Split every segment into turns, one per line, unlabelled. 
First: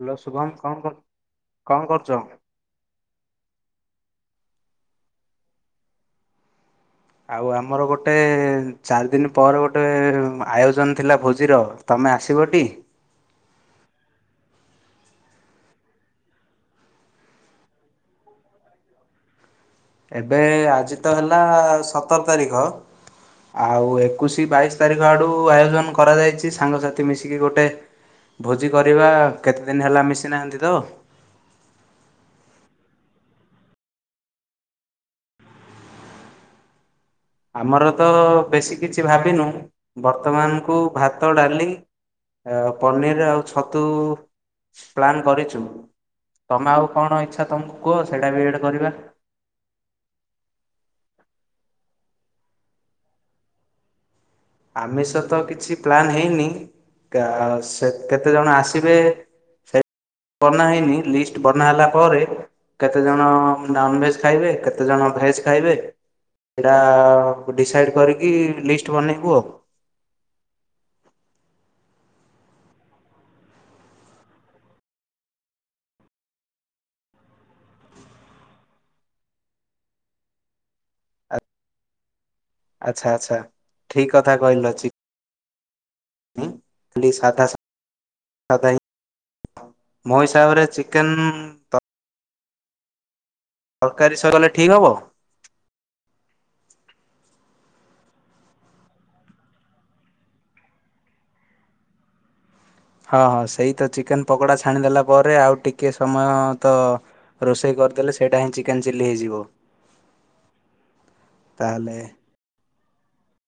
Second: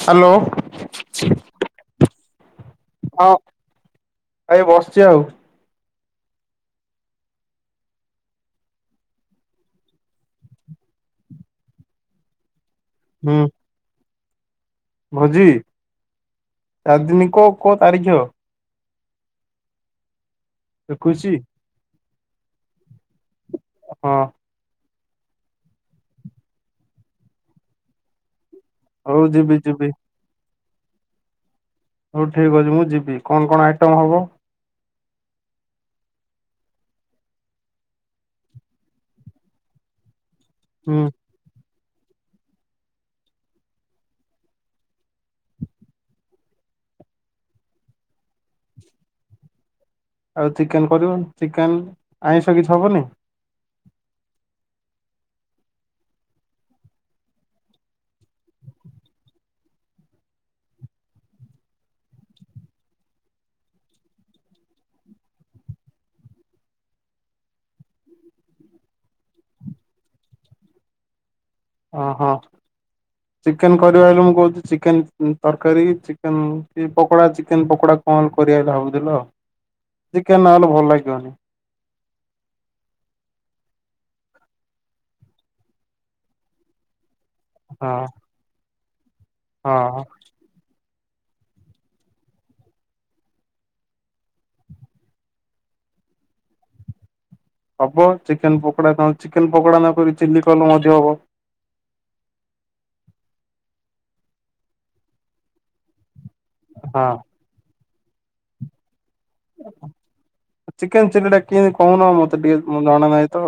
Hello
hello
Shubham କଣ କର କଣ କରୁଛ?
ହଁ ଏଇ ବସିଛି ଆଉ
ଆଉ ଆମର ଗୋଟେ ଚାରି ଦିନ ପରେ ଗୋଟେ ଆୟୋଜନ ଥିଲା ଭୋଜିର। ତମେ ଆସିବଟି?
ହୁଁ। ଭୋଜି ଚାରି ଦିନ କ କୋଉ ତାରିଖ ହେବ?
ଏବେ ଆଜି ତ
ଏକୋଇଶି
ହେଲା ସତର ତାରିଖ ଆଉ
ହଁ
ଏକୋଇଶି ବାଇଶି ତାରିଖ ଆଡୁ ଆୟୋଜନ କରାଯାଇଛି ସାଙ୍ଗସାଥି ମିଶିକି ଗୋଟେ ଭୋଜି କରିବା
ହଉ ଯିବି
କେତେଦିନ
ଯିବି
ହେଲା ମିଶିନାହାନ୍ତି ତ
ହଉ ଠିକ୍ ଅଛି ମୁଁ ଯିବି କଣ କଣ ଆଇଟମ୍ ହବ?
ଆମର ତ ବେଶୀ କିଛି ଭାବିନୁ ବର୍ତ୍ତମାନ କୁ
ହୁଁ
ଭା ଭାତ ଡାଲି ପନିର ଆଉ ଛତୁ ପ୍ଲାନ୍ କରିଛୁ। ତମେ ଆଉ କଣ ଇଚ୍ଛା ତମକୁ କୁହ ସେଇଟା ବି ଏଡ୍ କରିବା?
ଆଉ ଚିକେନ କରିବନି ଚିକେନ ଆଇଁଷ କିଛି ହବନି।
ଆମିଷତ କିଛି ପ୍ଲାନ୍ ହେଇନି ସେ କେତେ ଜଣ ଆସିବେ?
ହ
ବନାହେଇନି ଲିଷ୍ଟ ବନାହେଲା ପରେ କେତେଜଣ ନନଭେଜ ଖାଇବେ କେତେଜଣ ଭେଜ ଖାଇବେ ସେଇଟା ଡିସାଇଡ୍ କରିକି ଲିଷ୍ଟ ବନେଇବୁ ଆଉ
ଅ ହ। ଚିକେନ କରିବା ବୋଲି ମୁଁ କହୁଛି ଚିକେନ ତରକାରୀ ଚିକେନ କି ପକୋଡ଼ା ଚିକେନ ପକୋଡ଼ା କଣ କରିବା ବୋଲି ଭାବୁଥିଲ ଚିକେନ ନହେଲେ ଭଲ ଲାଗିବନି।
ଆଚ୍ଛା ଆଚ୍ଛା ଠିକ କଥା କହିଲ ଚି କହିଲି ସାଧା ସା
ହଁ।
ସାଧା
ହଁ
ମୋ ହିସାବରେ ଚିକେନ ତରକାରୀ ସହକଲେ ଠିକ୍ ହେବ?
ହବ ଚିକେନ ପକୋଡା ତମେ ଚିକେନ ପକୋଡା ନକରି ଚିଲି କଲେ ମଧ୍ୟ ହବ।
ହଁ ହଁ ସେଇତ ଚିକେନ ପକୋଡ଼ା ଛାଣିଦେଲା ପରେ ଆଉ ଟିକେ ସମୟ ତ
ହଁ
ରୋଷେଇ କରିଦେଲେ ସେଇଟା ହିଁ ଚିକେନ୍ ଚିଲି ହେଇଯିବ।
ଚିକେନ ଚିଲିଟା କଣ
ତାହେଲେ
କେନ୍ତୀ ମତେ ଟିକେ ଜଣା ନାହିଁ ତ?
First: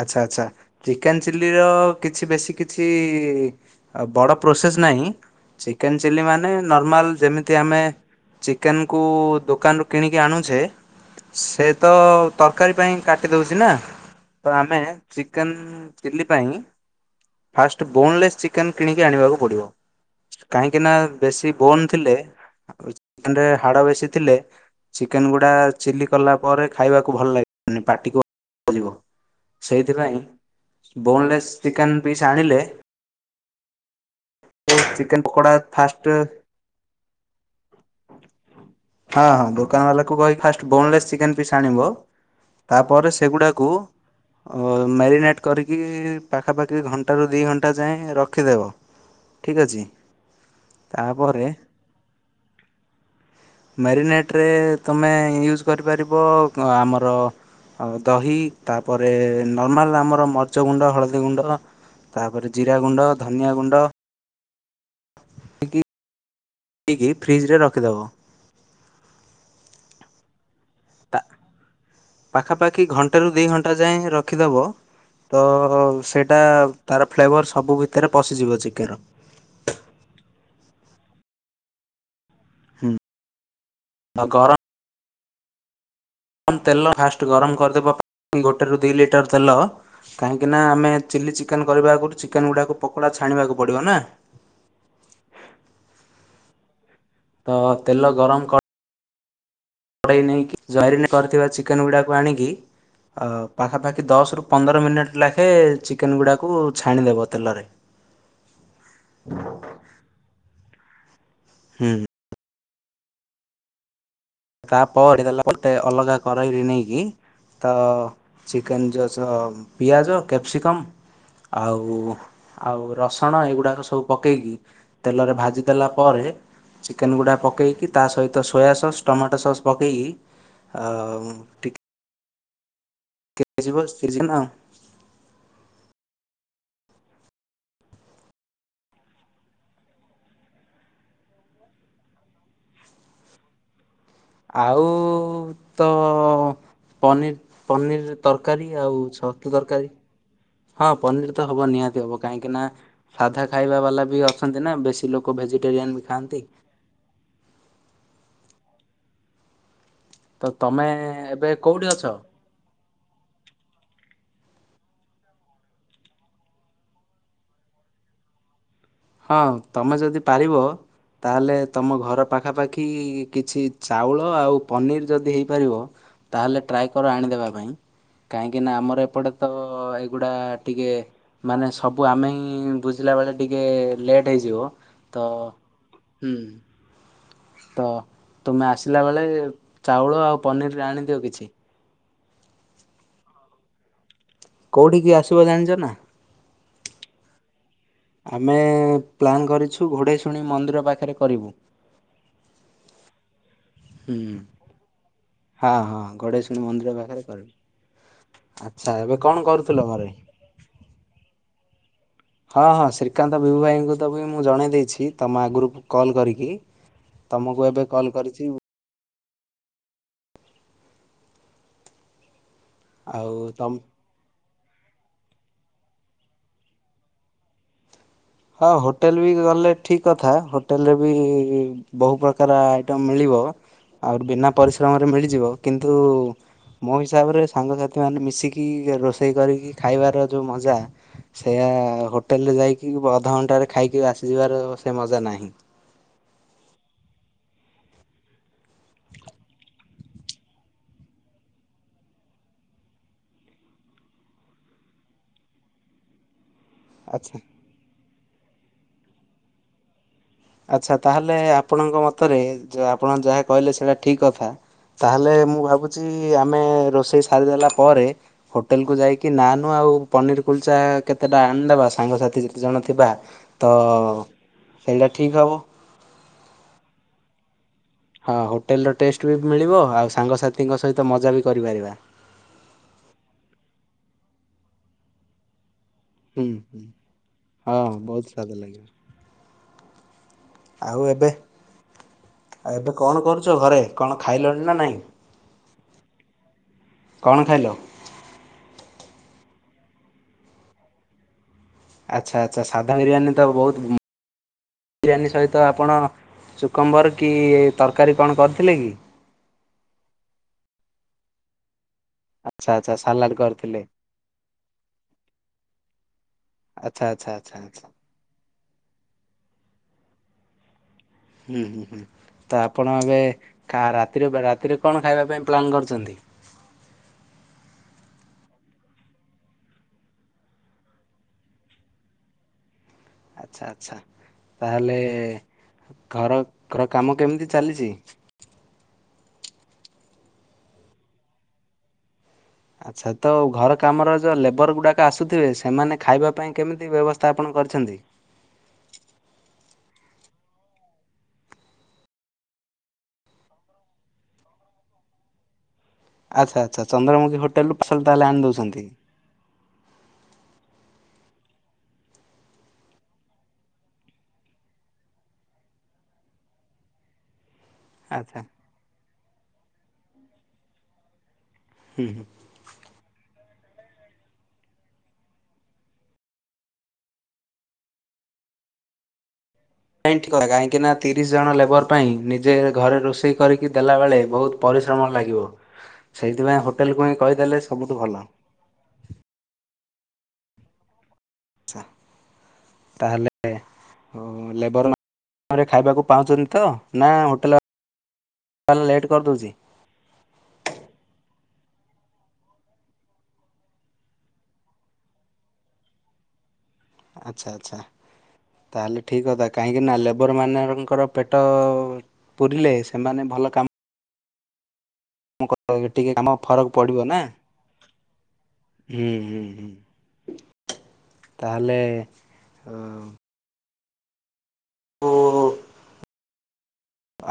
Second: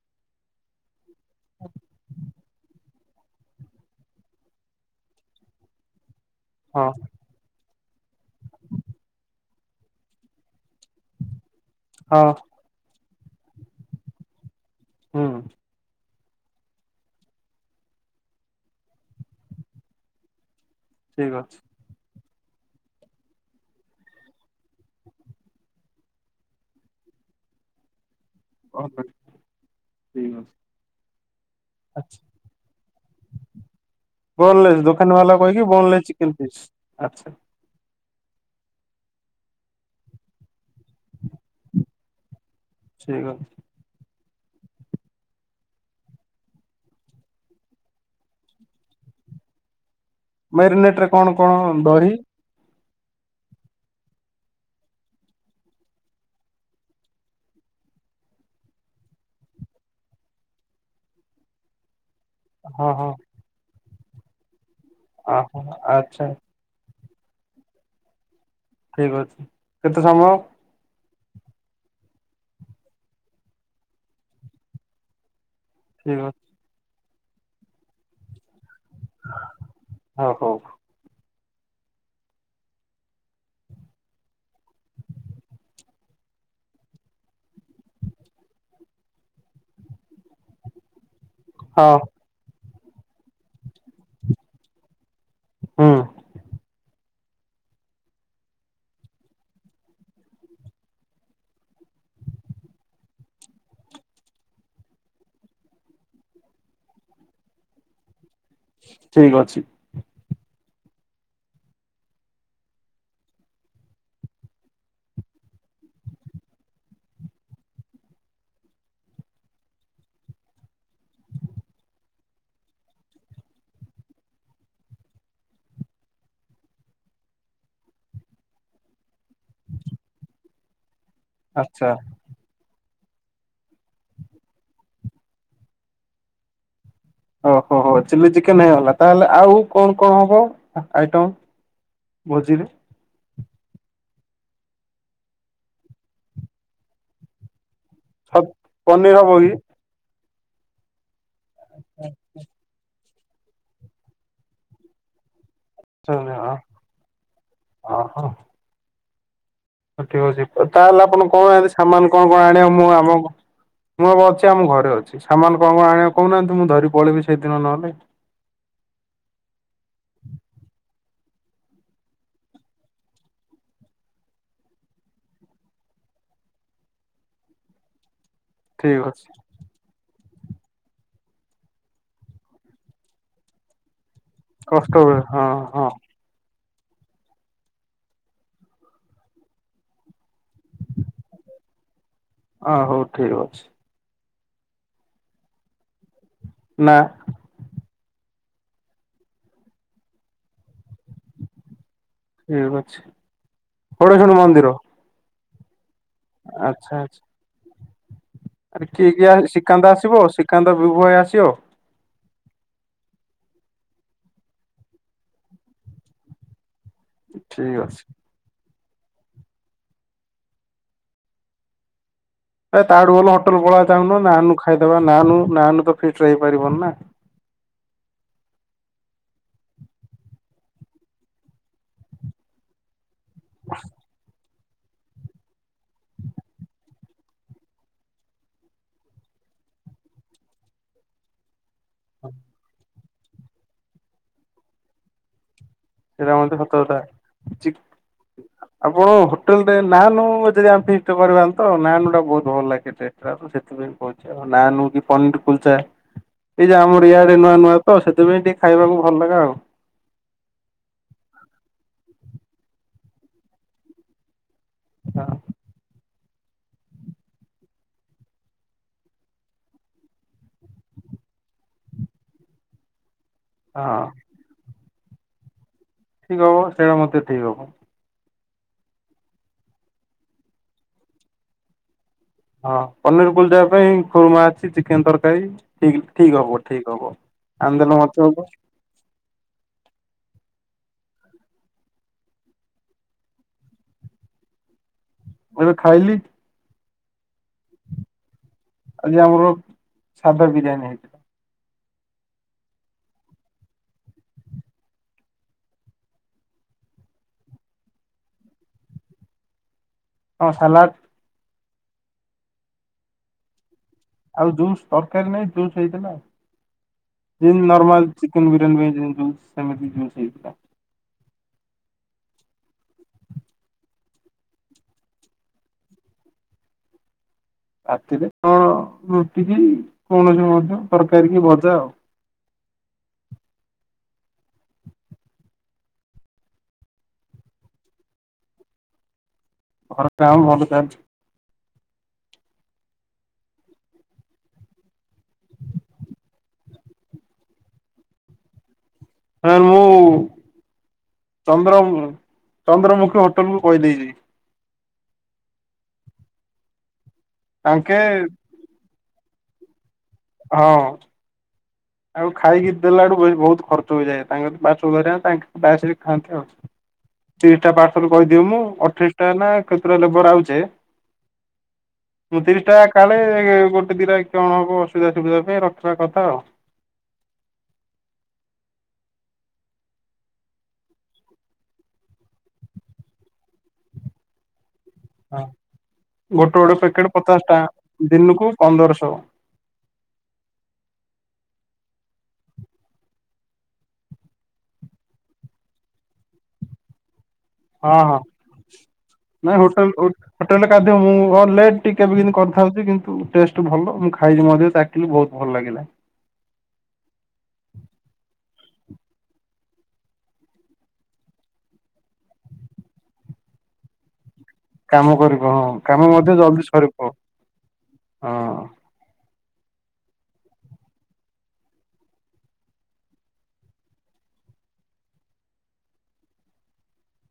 ଆଚ୍ଛା ଆଚ୍ଛା ଚିକେନ ଚିଲ୍ଲିର କିଛି ବେଶୀ କି କିଛି ବଡ଼ ପ୍ରୋସେସ ନାହିଁ। ଚିକେନ ଚିଲି ମାନେ
ହଁ
ନର୍ମାଲ ଯେମିତି ଆମେ ଚିକେନକୁ ଦୋକାନରୁ କିଣିକି ଆଣୁଛେ ସେତ
ହଁ
ତ ତରକାରୀ ପାଇଁ କାଟିଦଉଛି ନା ତ ଆମେ
ହୁଁ
ଚିକେନ ଚିଲ୍ଲି ପାଇଁ ଫାଷ୍ଟ ବୋନଲେସ୍ ଚିକେନ୍ କିଣିକି ଆଣିବାକୁ ପଡ଼ିବ? କାହିଁକି ନା
ଠିକ୍
ବେଶୀ ବୋନ ଥିଲେ ଚିକେନରେ ହାଡବେଶୀ ଥିଲେ। ଚିକେନ ଗୁଡା ଚିଲି କଲା ପରେ ଖାଇବାକୁ ଭଲ ଲାଗିବନି ପାଟିକୁ ଇଏ କରିବ।
ଅଛି
ସେଇଥିପାଇଁ
ଠିକ୍ ଅଛି
ବୋନଲେସ୍ ଚିକେନ୍
ଆଛା
ପିସ୍ ଆଣିଲେ
ବୋନଲେସ ଦୋକାନୀ
ଚିକେନ
ବାଲାକୁ
ପକୋଡା
କହକି
ଫାଷ୍ଟ
ବୋନଲେସ ଚିକେନ ପିସ୍ ଆଛା।
ହଁ ହଁ ଦୋକାନ ବାଲାକୁ କହିକି ଫାଷ୍ଟ ବୋନଲେସ୍ ଚିକେନ୍ ପିସ୍ ଆଣିବ ତାପରେ
ଠିକ୍ ଅଛି
ସେଗୁଡ଼ାକୁ ଓ ମ୍ୟାରିନେଟ୍ କରିକି ପାଖାପାଖି ଘଣ୍ଟାରୁ ଦୁଇ ଘଣ୍ଟା ଯାଏଁ ରଖିଦେବ। ଠିକ୍ ଅଛି।
ମେରିନେଟରେ କଣ
ତାପରେ
କଣ ଦହି
ମ୍ୟାରିନେଟରେ ତୁମେ ୟୁଜ୍ କରିପାରିବ ଆମର ଆଉ ଦହି ତାପରେ ନର୍ମାଲ ଆମର ମର୍ଚ ଗୁଣ୍ଡ, ହଳଦୀ ଗୁଣ୍ଡ ତାପରେ ଜିରା
ହଁ ହଁ
ଗୁଣ୍ଡ ଧ ନିଆ ଗୁଣ୍ଡ
ଓହୋ ଆଚ୍ଛା।
ତିକି ଫ୍ରିଜ ରେ ରଖିଦବ।
ଠିକ ଅଛି କେତେ ସମୟ?
ତା ପାଖାପାଖି ଘଣ୍ଟେରୁ ଦୁଇ ଘଣ୍ଟା ଯାଏଁ ରଖିଦବ ତ
ଠିକ୍
ସେଇଟା
ଅଛି
ତାର ଫ୍ଲେଭର ସବୁ ଭିତରେ ପଶିଯିବ ଚିକେନର।
ଓହୋ।
ଆଉ ଗରମ ରମ ତେଲ ଫାଷ୍ଟ ଗରମ କରିଦେବ ଗୋଟେ ରୁ ଦି ଲିଟର ତେଲ କାହିଁକିନା ଆମେ ଚିଲ୍ଲି ଚିକେନ
ହଁ
କରିବା ଆଗରୁ ଚିକେନ୍ ଗୁଡ଼ାକୁ ପକୋଡ଼ା ଛାଣିବାକୁ ପଡ଼ିବ ନା।
ହଁ।
ତ ତେଲ ଗରମ କ କଡ଼େଇ ନେଇକି ଜରିନେ କରିଥିବା ଚିକେନ ଗୁଡାକୁ ଆଣିକି ଆଉ ପାଖାପାଖି ଦଶରୁ ପନ୍ଦର ମିନିଟ୍ ଲେଖାଏଁ ଚିକେନ୍ ଗୁଡ଼ାକୁ ଛାଣିଦେବ ତେଲରେ।
ଠିକ ଅଛି।
ହମ୍। ତା ପରେ ତେଲ ପଟେ ଅଲଗା କରେଇରେ ନେଇକି ତ ଚିକେନ ଜୁସ ପିଆଜ, କ୍ୟାପ୍ସିକମ୍ ଆଉ ଆଉ ରସୁଣ ଏଗୁଡ଼ାକ ସବୁ ପକେଇକି ତେଲରେ ଭାଜି ଦେଲା ପରେ ଚିକେନ ଗୁଡା ପକେଇକି ତା ସହିତ ସୋୟା ସସ୍ ଟମାଟୋ ସସ୍ ପକେଇକି ଆଉ
କା
[unintelligible]
ଓହୋ ହୋ ଚିଲି ଚିକେନ ହେଇଗଲା ତାହେଲେ ଆଉ କଣ କଣ ହବ ଆଇଟମ? ଭୋଜିରେ।
ଆଉ ତ ପନିର୍ ପନିର୍। ତରକାରୀ ଆଉ
ପନିର ହବ କି
ଛତୁ ତରକାରୀ ହଁ ପନିର ତ ହବ ନିହାତି ହବ କାହିଁକି ନା ସାଧା ଖାଇବା ବାଲା ବି ଅଛନ୍ତି ନା ବେଶୀ ଲୋକ ଭେଜିଟେରିଆନ୍ ବି ଖାଆନ୍ତି।
ଓହୋ। ହଉ ଠିକ୍
ତ
ଅଛି ତା
ତମେ
ହେଲେ ଆପଣ କଣ
ଏବେ
ଆଣି
କୋଉଠି
ସାମାନ
ଅଛ?
କଣ କଣ ଆଣିବ ମୁଁ ଆମ ମୁଁ ଅଛି ଆମ ଘରେ ଅଛି ସାମାନ କଣ କଣ ଆଣିବ କହୁନାହାନ୍ତି ମୁଁ ଧରି ପଳେଇବି ସେଇଦିନ ନହେଲେ।
ହଁ ତମେ ଯଦି ପାରିବ ତା ହେଲେ ତମ ଘର ପାଖାପାଖି କିଛି ଚାଉଳ ଆଉ ପନିର ଯଦି ହେଇପାରିବ ତାହେଲେ ଟ୍ରାଏ କର ଆଣିଦେବା ପାଇଁ କାହିଁକି ନା
ଠିକ
ଆମର
ଅଛି
ଏପଟେ ତ ଏଇଗୁଡ଼ା ଟିକେ ମାନେ ସବୁ ଆମେ ହିଁ ବୁଝିଲା ବେଳେ ଟିକେ ଲେଟ୍। ଟ୍ ହେଇଯିବ
କଷ୍ଟ ହୁଏ
ତ
ହଁ ହଁ
ହୁଁ। ତ ତୁମେ ଆସିଲା ବେଳେ ଚାଉଳ ଆଉ ପନିର ଆଣିଦିଅ କିଛି।
ଅଁ ହଉ ଠିକ ଅଛି।
କୋଉଠିକି ଆସିବ ଜାଣିଛ ନା?
ନା।
ଆମେ ପ୍ଲାନ୍ କରିଛୁ ଘୋଡ଼େଇ ଶୁଣି ମନ୍ଦିର ପାଖରେ କରିବୁ।
ଠିକ ଅଛି।
ହୁଁ
ଷୋଡେଶ୍ଵରୀ
ହୁଁ
ମନ୍ଦିର
ହଁ ହଁ ଘୋଡ଼େଇ ଶୁଣି
ଆଚ୍ଛା
ମନ୍ଦିର
ଆଚ୍ଛା।
ପାଖରେ କରିବି।
ଆରେ କିଏ କିଏ ଆସି ଶ୍ରୀକାନ୍ତ
ଘରେ?
ଆସିବ ଶ୍ରୀକାନ୍ତ ବିବୁ ଭାଇ ଆସିବ?
ହଁ ହଁ ଶ୍ରୀକାନ୍ତ ବିଭୁ ଭାଇଙ୍କୁ ତ ବି ମୁଁ ଜଣେଇ ଦେଇଛି ତମ ଆଗରୁ କଲ୍ କରିକି। ତମକୁ
ଠିକ
ଏବେ
ଅଛି।
କଲ୍ କରିଛି।
ଏ ତାଠୁ ଭଲ
ଆଉ
ହୋଟେଲ
ତମ
ପଳା ଚାଲୁନୁ ନାନ୍ ଖାଇଦବା ନାନୁ ନାନ୍ ରେ ତ ଫିଷ୍ଟ୍ ହେଇପାରିବନି ନା।
ହଁ ହୋଟେଲ୍ ବି ଗଲେ ଠିକ୍ କଥା ହୋଟେଲ୍ ରେ ବି ବହୁ ପ୍ରକାର ଆ ତ ମିଳିବ ଆହୁରି ବିନା ପରିଶ୍ରମରେ ମିଳିଯିବ କିନ୍ତୁ ମୋ ହିସାବରେ ସାଙ୍ଗସାଥି ମାନେ ମିଶିକି ରୋଷେଇ କରିକି ଖାଇବାର ଯଉ ମଜା ସେୟା ହୋଟେଲ୍ ରେ ଯାଇକି ବ ଅଧଘଣ୍ଟାରେ ଖାଇକି ଆସିଯିବାର ସେ ମଜା ନାହିଁ।
ସେଇଟା ମଧ୍ୟ ସତକତା ଚି ଆପଣ ହୋଟେଲ୍ ରେ ନାନୋ ଯଦି [unintelligible] କରିବା ନି ତ ନାନୋ ଟା ବହୁତ୍ ଭଲ ଲାଗେ ଟେଷ୍ଟ ଟା ତ ସେଥିପାଇଁ କହୁଛି। ନା ନୁ କି ପନିର୍ ପୁଲଚା। ଏଇ ଯେ ଆମର
ଆଚ୍ଛା
ଇଆଡେ ନୂଆ ନୂଆଁ ତ ସେଥିପାଇଁ ଟିକେ ଖାଇବାକୁ ଭଲ ଲଗେ ଆଉ।
ଆଚ୍ଛା ତାହେଲେ ଆପଣଙ୍କ ମତରେ ଯେ ଆପଣ ଯାହା କହିଲେ ସେଇଡା ଠିକ୍ କଥା। ତାହେଲେ ମୁଁ ଭାବୁଚି ଆମେ ରୋଷେଇ ସାରିଦେଲା ପରେ ହୋଟେଲ୍ କୁ ଯାଇକି ନା ନୁ ଆଉ ପନିର କୁଲଚା କେତେଟା ଆଣିଦବା ସାଙ୍ଗସାଥି ଯେତେଜଣ ଥିବା। ତ
ହଁ
ସେଇଟା ଠିକ୍ ହବ‌।
ଠିକ୍ ହବ ସେଇଟା ମଧ୍ୟ ଠିକ୍ ହବ।
ହଁ ହୋଟେଲ୍ ର ଟେଷ୍ଟ ବି ମିଳିବ ଆଉ ସାଙ୍ଗସାଥିଙ୍କ ସହିତ ମଜା ବି କରିପାରିବା।
ହଁ ପନିର ପୁଲଚା ପାଇଁ ଖୁରୁମା ଅଛି ଚିକେନ ତରକାରୀ ଠିକ୍। ଠିକ୍
ହୁଁ
ହବ
ହୁଁ
ଠିକ୍ ହବ
ହଁ
ଆଣିଦେଲ ମତେ
ବହୁତ
ଗୋଟେ।
ସ୍ଵାଦ ଲାଗିବ। ଆଉ ଏବେ ଆଉ ଏବେ କଣ କରୁଚ ଘରେ କଣ ଖାଇଲଣି ନାଁ ନାଇଁ।
ମୁଁ ଏବେ ଖାଇଲି।
କଣ ଖାଇଲ?
ଆଜି ଆମର ସାଧା ବିରିୟାନୀ ହେଇଥି
ଆଚ୍ଛା ଆଚ୍ଛା ସାଧା ବିରିୟାନୀ ତ ବହୁତ୍ ଉଁ ବିରିୟାନୀ ସହିତ ଆପଣ ଚୁକୁମ୍ବର କି ତରକାରୀ କଣ କରିଥିଲେ କି?
ହଁ ସାଲାଟ୍
ଆଚ୍ଛା ଆଚ୍ଛା ସାଲାଟ୍ କରିଥିଲେ।
ଆଉ ଜୁସ୍ ତରକାରୀ ନାଇଁ ଜୁସ୍ ହେଇଥିଲା
ଆଚ୍ଛା ଆଚ୍ଛା ଆଚ୍ଛା
ଯେମିତି
ଆଚ୍ଛା
ନର୍ମାଲ ଚିକେନ ବିରିୟାନୀ ପାଇଁ ସେମିତି ଜୁସ୍ ସେମିତି ଜୁସ୍ ହେଇଥିଲା।
ହୁଁ ହୁଁ ହୁଁ ତ ଆପଣ ଏବେ କା ରାତିରେ ବ ରାତିରେ କଣ ଖାଇବା ପାଇଁ ପ୍ଲାନ୍ କରୁଚନ୍ତି?
ରାତିରେ କଣ ରୁଟି କିି କୌଣସି ମଧ୍ୟ ତରକାରୀ କି ଭଜା ଆଉ।
ଆଚ୍ଛା ଆଚ୍ଛା ତାହେଲେ ଘର ଘର କାମ କେମିତି ଚାଲିଛି?
ଘର କାମ ଭଲ ଚାଲିଛି।
ଆଚ୍ଛା ତ ଘର କାମର ଯ ଲେବର ଗୁଡ଼ାକ ଆସୁଥିବେ ସେମାନେ ଖାଇବା ପାଇଁ କେମିତି ବ୍ୟବସ୍ଥା ଆପଣ କରିଛନ୍ତି?
ହଁ ମୁଁ ଚନ୍ଦ୍ର ମୁଁ ଚନ୍ଦ୍ରମୁଖୀ ହୋଟେଲ୍ କୁୁ କହିଦେଇଛି।
ଆଚ୍ଛା ଆଚ୍ଛା ଆଚ୍ଛା ଚନ୍ଦମୁଖୀ ହୋଟେଲ୍ ରୁ
ତାଙ୍କେ
ପାର୍ସେଲ ତାହେଲେ ଆଣି ଦଉଛନ୍ତି?
ହଁ। ଆଉ ଖାଇକି ଦେଲାଠୁ ବହୁତ୍ ଖର୍ଚ୍ଚ ହୋଇଯାଏ ତାଙ୍କ ପାର୍ଶଲ ଧରେ ତାଙ୍କ ତାଙ୍କେ ସେଇଠି ଖାଆନ୍ତି ଆଉ। [inaudible] ତିରିଶ ଟା ପାର୍ସଲ
ଆଚ୍ଛା
କହିଦିଏ ମୁଁ ଅଠେଇଶ ଟା ନାଁ କେତେଟା ଲେବର ଆଉଚେ
ହୁଁ ହୁଁ।
ମୁଁ ତିରିଶ ଟା କାଳେ ଇଏ ଗୋଟେ ଦିନ କିଅଣ ହବ ଅସୁବିଧା ସୁବିଧା ପାଇଁ ରଖିବା କଥା ଆଉ।
ନାଇଁ ଠିକ୍ କଥା କାହିଁକି ନା ତିରିଶ ଜଣ ଲେବର ପାଇଁ ନିଜେ ଘରେ ରୋଷେଇ କରିକି ଦେଲାବେଳେ ବହୁତ୍ ପରିଶ୍ରମ ଲାଗିବ
ଗୋଟେ
ସେଇଥିପାଇଁ ହୋଟେଲକୁ ହିଁ କହିଦେଲେ ସବୁଠୁ ଭଲ।
ପନ୍ଦରଶ।
ଆଚ୍ଛା ତାହେଲେ ହଁ ଲେବର ଖାଇବାକୁ ପାଉଛନ୍ତି ତ ନାଁ ହୋଟେଲ୍
ହଁ ହଁ ନାଇଁ ହୋଟେଲ୍ ହୋ ହୋଟେଲ୍ ରେ କାଦ୍ୟ ମୁଁ ଅ ଲେଟ୍ ଟିକେ ବି କିନ୍ତି କରିଥାଉଛି କିନ୍ତୁ ଟେଷ୍ଟ ଭଲ ମୁଁ ଖାଇଛି ମଧ୍ୟ ଚା କିନ୍ତୁ ବହୁତ୍ ଭଲ ଲାଗିଲା।
ଆଚ୍ଛା ଆଚ୍ଛା। ତାହେଲେ ଠିକ୍ କଥା କାହିଁକି ନା ଲେବର ମାନଙ୍କର ପେଟ ପୁରିଲେ ସେମାନେ ଭଲ କାମ
କାମ କରିବେ ହଁ କାମ
ଟିକେ
ମଧ୍ୟ ଜଲଦି
ଫରକ ପଡ଼ିବ
ସରିବ
ନା
ହଁ।
ହୁଁ, ହୁଁ, ହୁଁ, ତାହଲେ ଅଁ,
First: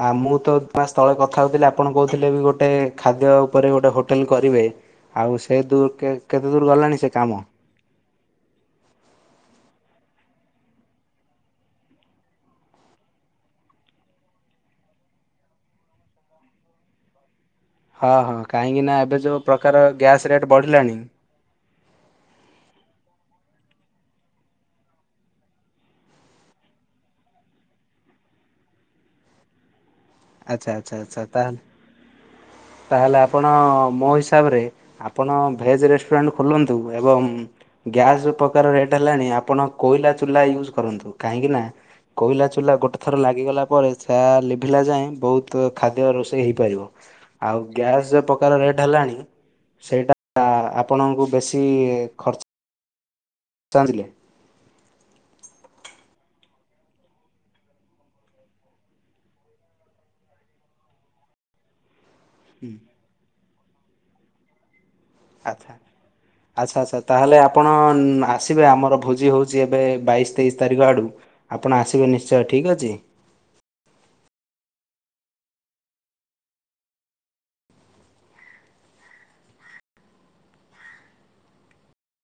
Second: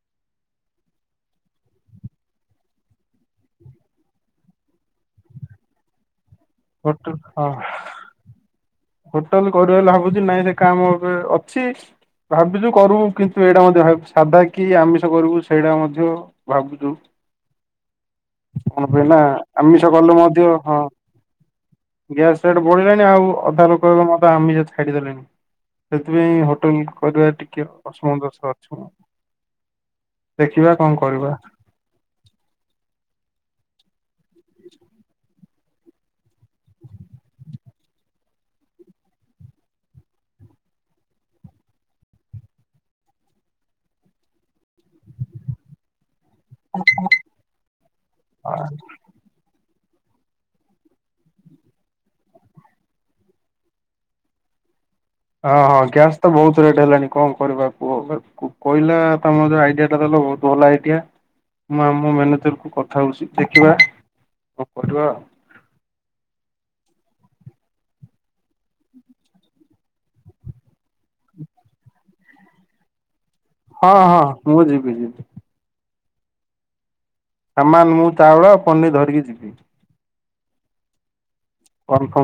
ଆ, ମୁଁ [inaudible] ମାସ ତଳେ କଥା ହଉଥିଲି ଆପଣ କହୁଥିଲେ ବି ଗୋଟେ ଖାଦ୍ୟ ଉପରେ ଗୋଟେ ହୋଟେଲ୍ କରିବେ। ଆଉ ସେ ଦୂ-କେ- କେତେ ଦୂର ଗଲାଣି ସେ କାମ?
ହୋଟେଲ୍ କରିବା ଲା-ଭାବୁଚି ନାଇଁ ସେ କାମ ଉପରେ ଅଛି। ଭାବିଚୁ କରିବୁ କିନ୍ତୁ ଏଇଟା ମଧ୍ୟ ଭାବ ସାଧା କି ଆମିଷ କରିବୁ ସେଇଟା ମଧ୍ୟ ଭାବୁଚୁ।
ହଁ ହଁ କାହିଁକି
କଣ ପାଇଁ
ଏବେ
ନା
ଯୋଉ ପ୍ରକାର
ଆମିଷ କଲେ
ଗ୍ୟାସ୍ ରେଟ୍
ମଧ୍ୟ ହଁ
ବଢ଼ିଲାଣି
ଗ୍ୟାସ ରେଟ୍ ବଢିଲାଣି ଆଉ ଅଧା ଲୋକ ଏବଂ ଅଧା ଆମିଷ ଛାଡିଦେଲେଣି। ସେଥିପାଇଁ ହୋଟେଲ୍ କରିବା ଟିକେ ଅସମତୋଷ ଅଛି ମୁଁ।
ଆଚ୍ଛା
ଦେଖିବା
ଆଚ୍ଛା
କଣ
ଆଚ୍ଛା
କରିବା।
ତାହେଲେ ତାହେଲେ ଆପଣ ମୋ ହିସାବରେ ଆପଣ ଭେଜ୍ ରେଷ୍ଟୁରାଣ୍ଟ ଖୋଲନ୍ତୁ, ଏବଂ ଗ୍ୟାସ୍ ଯୋଉ ପ୍ରକାର ରେଟ୍ ହେଲାଣି ଆପଣ କୋଇଲା ଚୁଲା ୟୁଜ୍ କରନ୍ତୁ। କାହିଁକି ନା କୋଇଲା ଚୁଲା ଗୋଟେ ଥର ଲାଗିଗଲା ପରେ ସେ ଲିଭିଲା ଯାଏଁ ବହୁତ ଖାଦ୍ୟ ରୋଷ ତ ହେଇପାରିବ, ଆଉ ଗ୍ୟାସ୍ ଯୋ ପ୍ରକାର ରେଟ୍ ହେଲାଣି ସେଇଟା ଆ, ଆପଣଙ୍କୁ ବେଶୀ ଖର୍ଚ୍ଚ ଚାଞ୍ଜିଲେ।
ଆଁ, ହଁ ଗ୍ୟାସ୍ ତ ବହୁତ ରେଟ୍ ହେଲାଣି କଣ କରିବା କୁହ ବା? କୁ-କୋଇଲା ତୋମେ ଯୋଉ ଆଇଡିଆ ଟା ଦେଲ ବହୁତ ଭଲ ଆଇଟିଆ, ମୁଁ ଆମ ମେନେଜର୍ କୁ କଥା ହଉଚି ଦେଖିବା କଣ କରିବା।
ଆଚ୍ଛା। ଆଚ୍ଛା, ଆଚ୍ଛା, ତାହେଲେ ଆପଣ ଉଁ, ଆସିବେ ଆମର ଭୋଜି ହଉଛି ଏବେ ବାଇଶ ତେଇଶ ତାରିଖ ଆଡ଼କୁ। ଆପଣ ଆସିବେ ନିଶ୍ଚୟ ଠିକ୍ ଅଛି?
ହଁ, ହଁ ମୁଁ ଯିବି, ଯିବି। ସାମାନ୍ ମୁଁ ଚାଉଳ ପନିର୍ ଧରିକି ଯିବି। କନଫର୍ମ।